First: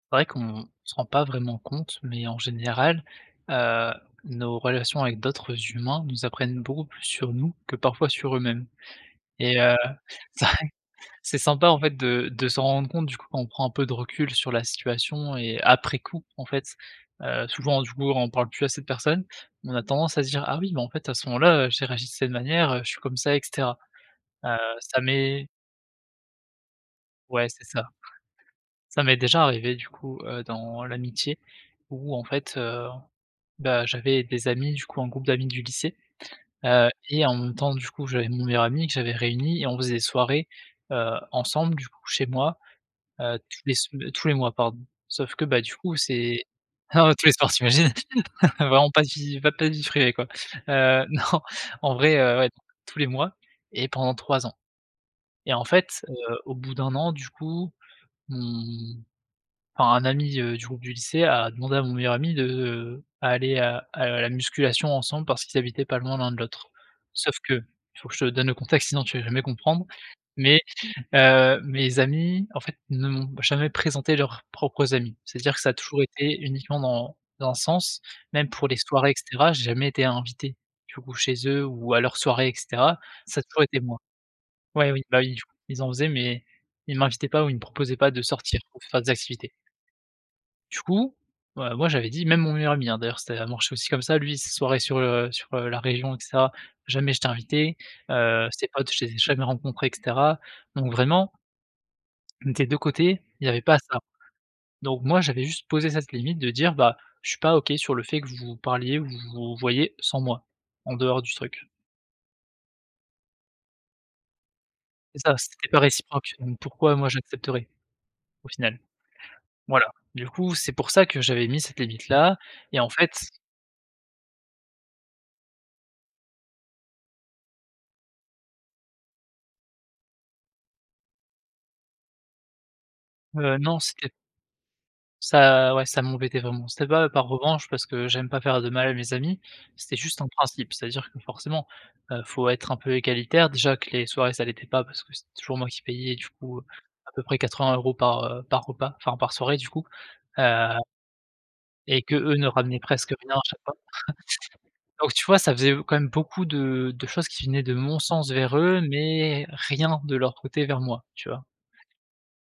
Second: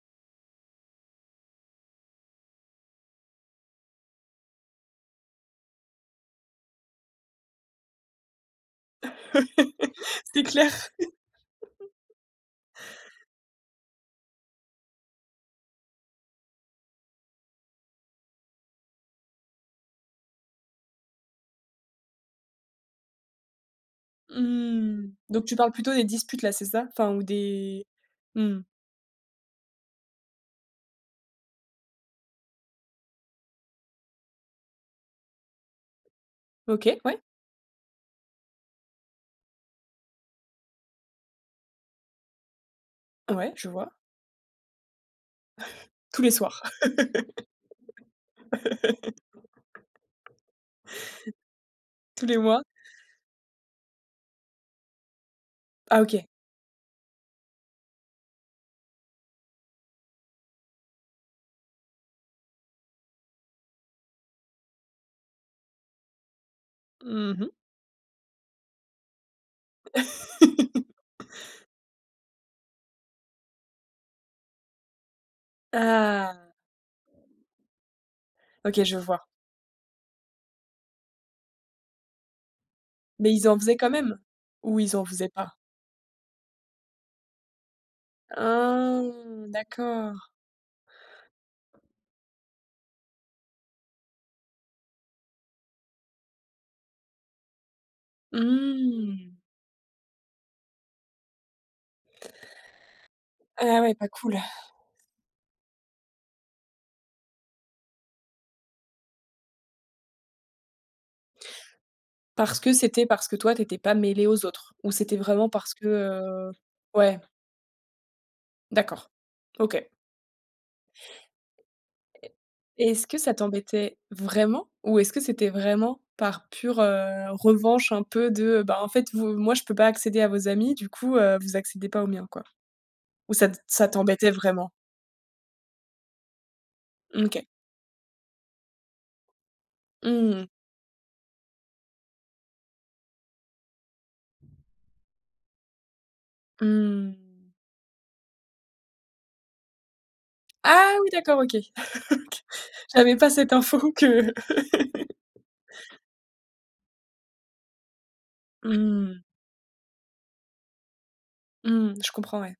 C'est vrai qu'on se rend pas vraiment compte, mais en général, heu, nos relations avec d'autres humains nous apprennent beaucoup plus sur nous que parfois sur eux-mêmes. Et heu, C'est ça clair. c'est sympa, en fait, de de se rendre compte du coup, quand on prend un peu de recul sur la situation et après coup, en fait, heu, souvent, du coup, on parle plus à cette personne, mais on a tendance à se dire: «Ah oui, mais en fait, à ce moment-là, j'ai réagi de cette manière, heu, je suis comme ça», et cetera. Heu, ça Mmh. Donc m'est tu parles plutôt des disputes là, c'est ça? Enfin ou Ouais c'est des ça, mmh. ça m'est déjà arrivé, du coup, heu, dans l'amitié où en fait, heu, bah, j'avais des amis, du coup, un groupe d'amis du lycée, heu, OK ouais. et en même temps, du coup, j'avais mon meilleur ami, que j'avais réunis et on faisait des soirées, heu, ensemble, du coup, chez moi, heu, Ouais, tous je les vois. sem tous les mois, pardon, sauf que, bah, du coup, Tous les c'est soirs. ah ouais, tous les soirs, tu imagines? Vraiment pas de vie, pas pas de vie privée, quoi, heu, non en vrai, Tous les heu, ouais mois. tous les mois et pendant 3 ans. Et en Ah fait, OK. heu, au bout d'1 an, du coup, mmh, enfin, un ami, heu, du groupe du lycée a demandé à mon meilleur ami de, heu, à aller à à la musculation ensemble parce qu'ils habitaient pas loin l'un de l'autre. Mmh Sauf mh. que, faut que je te donne le contexte sinon tu vas jamais comprendre, mais heu, mes amis, en fait, ne m'ont jamais présenté leurs propres amis. C'est-à-dire que ça a toujours été Ah! uniquement dans dans 1 sens, même pour les OK, je soirées et vois. cetera, j'ai jamais été invité du coup chez eux ou à leurs soirées et cetera, Mais ça a ils en toujours faisaient été quand moi. même ou Ouais, ils oui, en bah, faisaient oui, du pas? coup, ils en faisaient mais ils m'invitaient pas ou ils me proposaient pas de sortir pour Ah, faire des activités. d'accord. Du coup, ouais, moi j'avais dit même mon meilleur ami, hein, d'ailleurs, c'était l ça marchait aussi comme ça, lui ses soirées sur, heu, sur, heu, la région et cetera, jamais j'étais invité, heu, ses potes je les ai Mmh! jamais rencontrés et cetera, donc vraiment des 2 côtés, il y avait pas Ah ouais, ça. pas cool. Donc moi j'avais juste posé cette limite de dire: «Bah, je suis pas OK sur le fait que vous vous parliez ou vous vous voyiez sans moi, en dehors du truc». Parce que c'était parce que toi tu étais pas mêlé aux autres? Ou c'était C'est ça, vraiment c'était parce pas que, réciproque, heu donc pourquoi moi ouais. j'accepterais? Au final. D'accord, OK. Voilà. Du coup, c'est pour ça que j'avais mis cette E limite-là, et en et est-ce fait que ça t'embêtait vraiment ou est-ce que c'était vraiment par pure, heu, revanche un peu de, bah, en fait, v moi je peux pas accéder à vos amis, du coup, heu, vous accédez pas aux miens, quoi? Ou ça Heu, t non, ça c'était t'embêtait vraiment? ça ouais ça m'embêtait vraiment, c'était pas Mmh par OK. revanche parce que j'aime pas faire de mal à mes amis, c'était juste un Mmh mh. principe. C'est-à-dire que forcément, heu, faut être un peu égalitaire, déjà que les soirées ça l'était pas parce que c'était toujours moi qui payais, du coup, à Mmh. peu près 80 € par, heu, par repas, enfin par soirée, du coup, heu Ah oui, d'accord, OK. et qu'eux OK, ne ramenaient presque j'avais pas rien à cette chaque fois. info que Donc tu vois, ça faisait, heu, quand même beaucoup de de choses qui venaient de mon sens vers Mmh eux, mh. mais rien de leur côté vers moi, tu vois? Mmh, je comprends, ouais.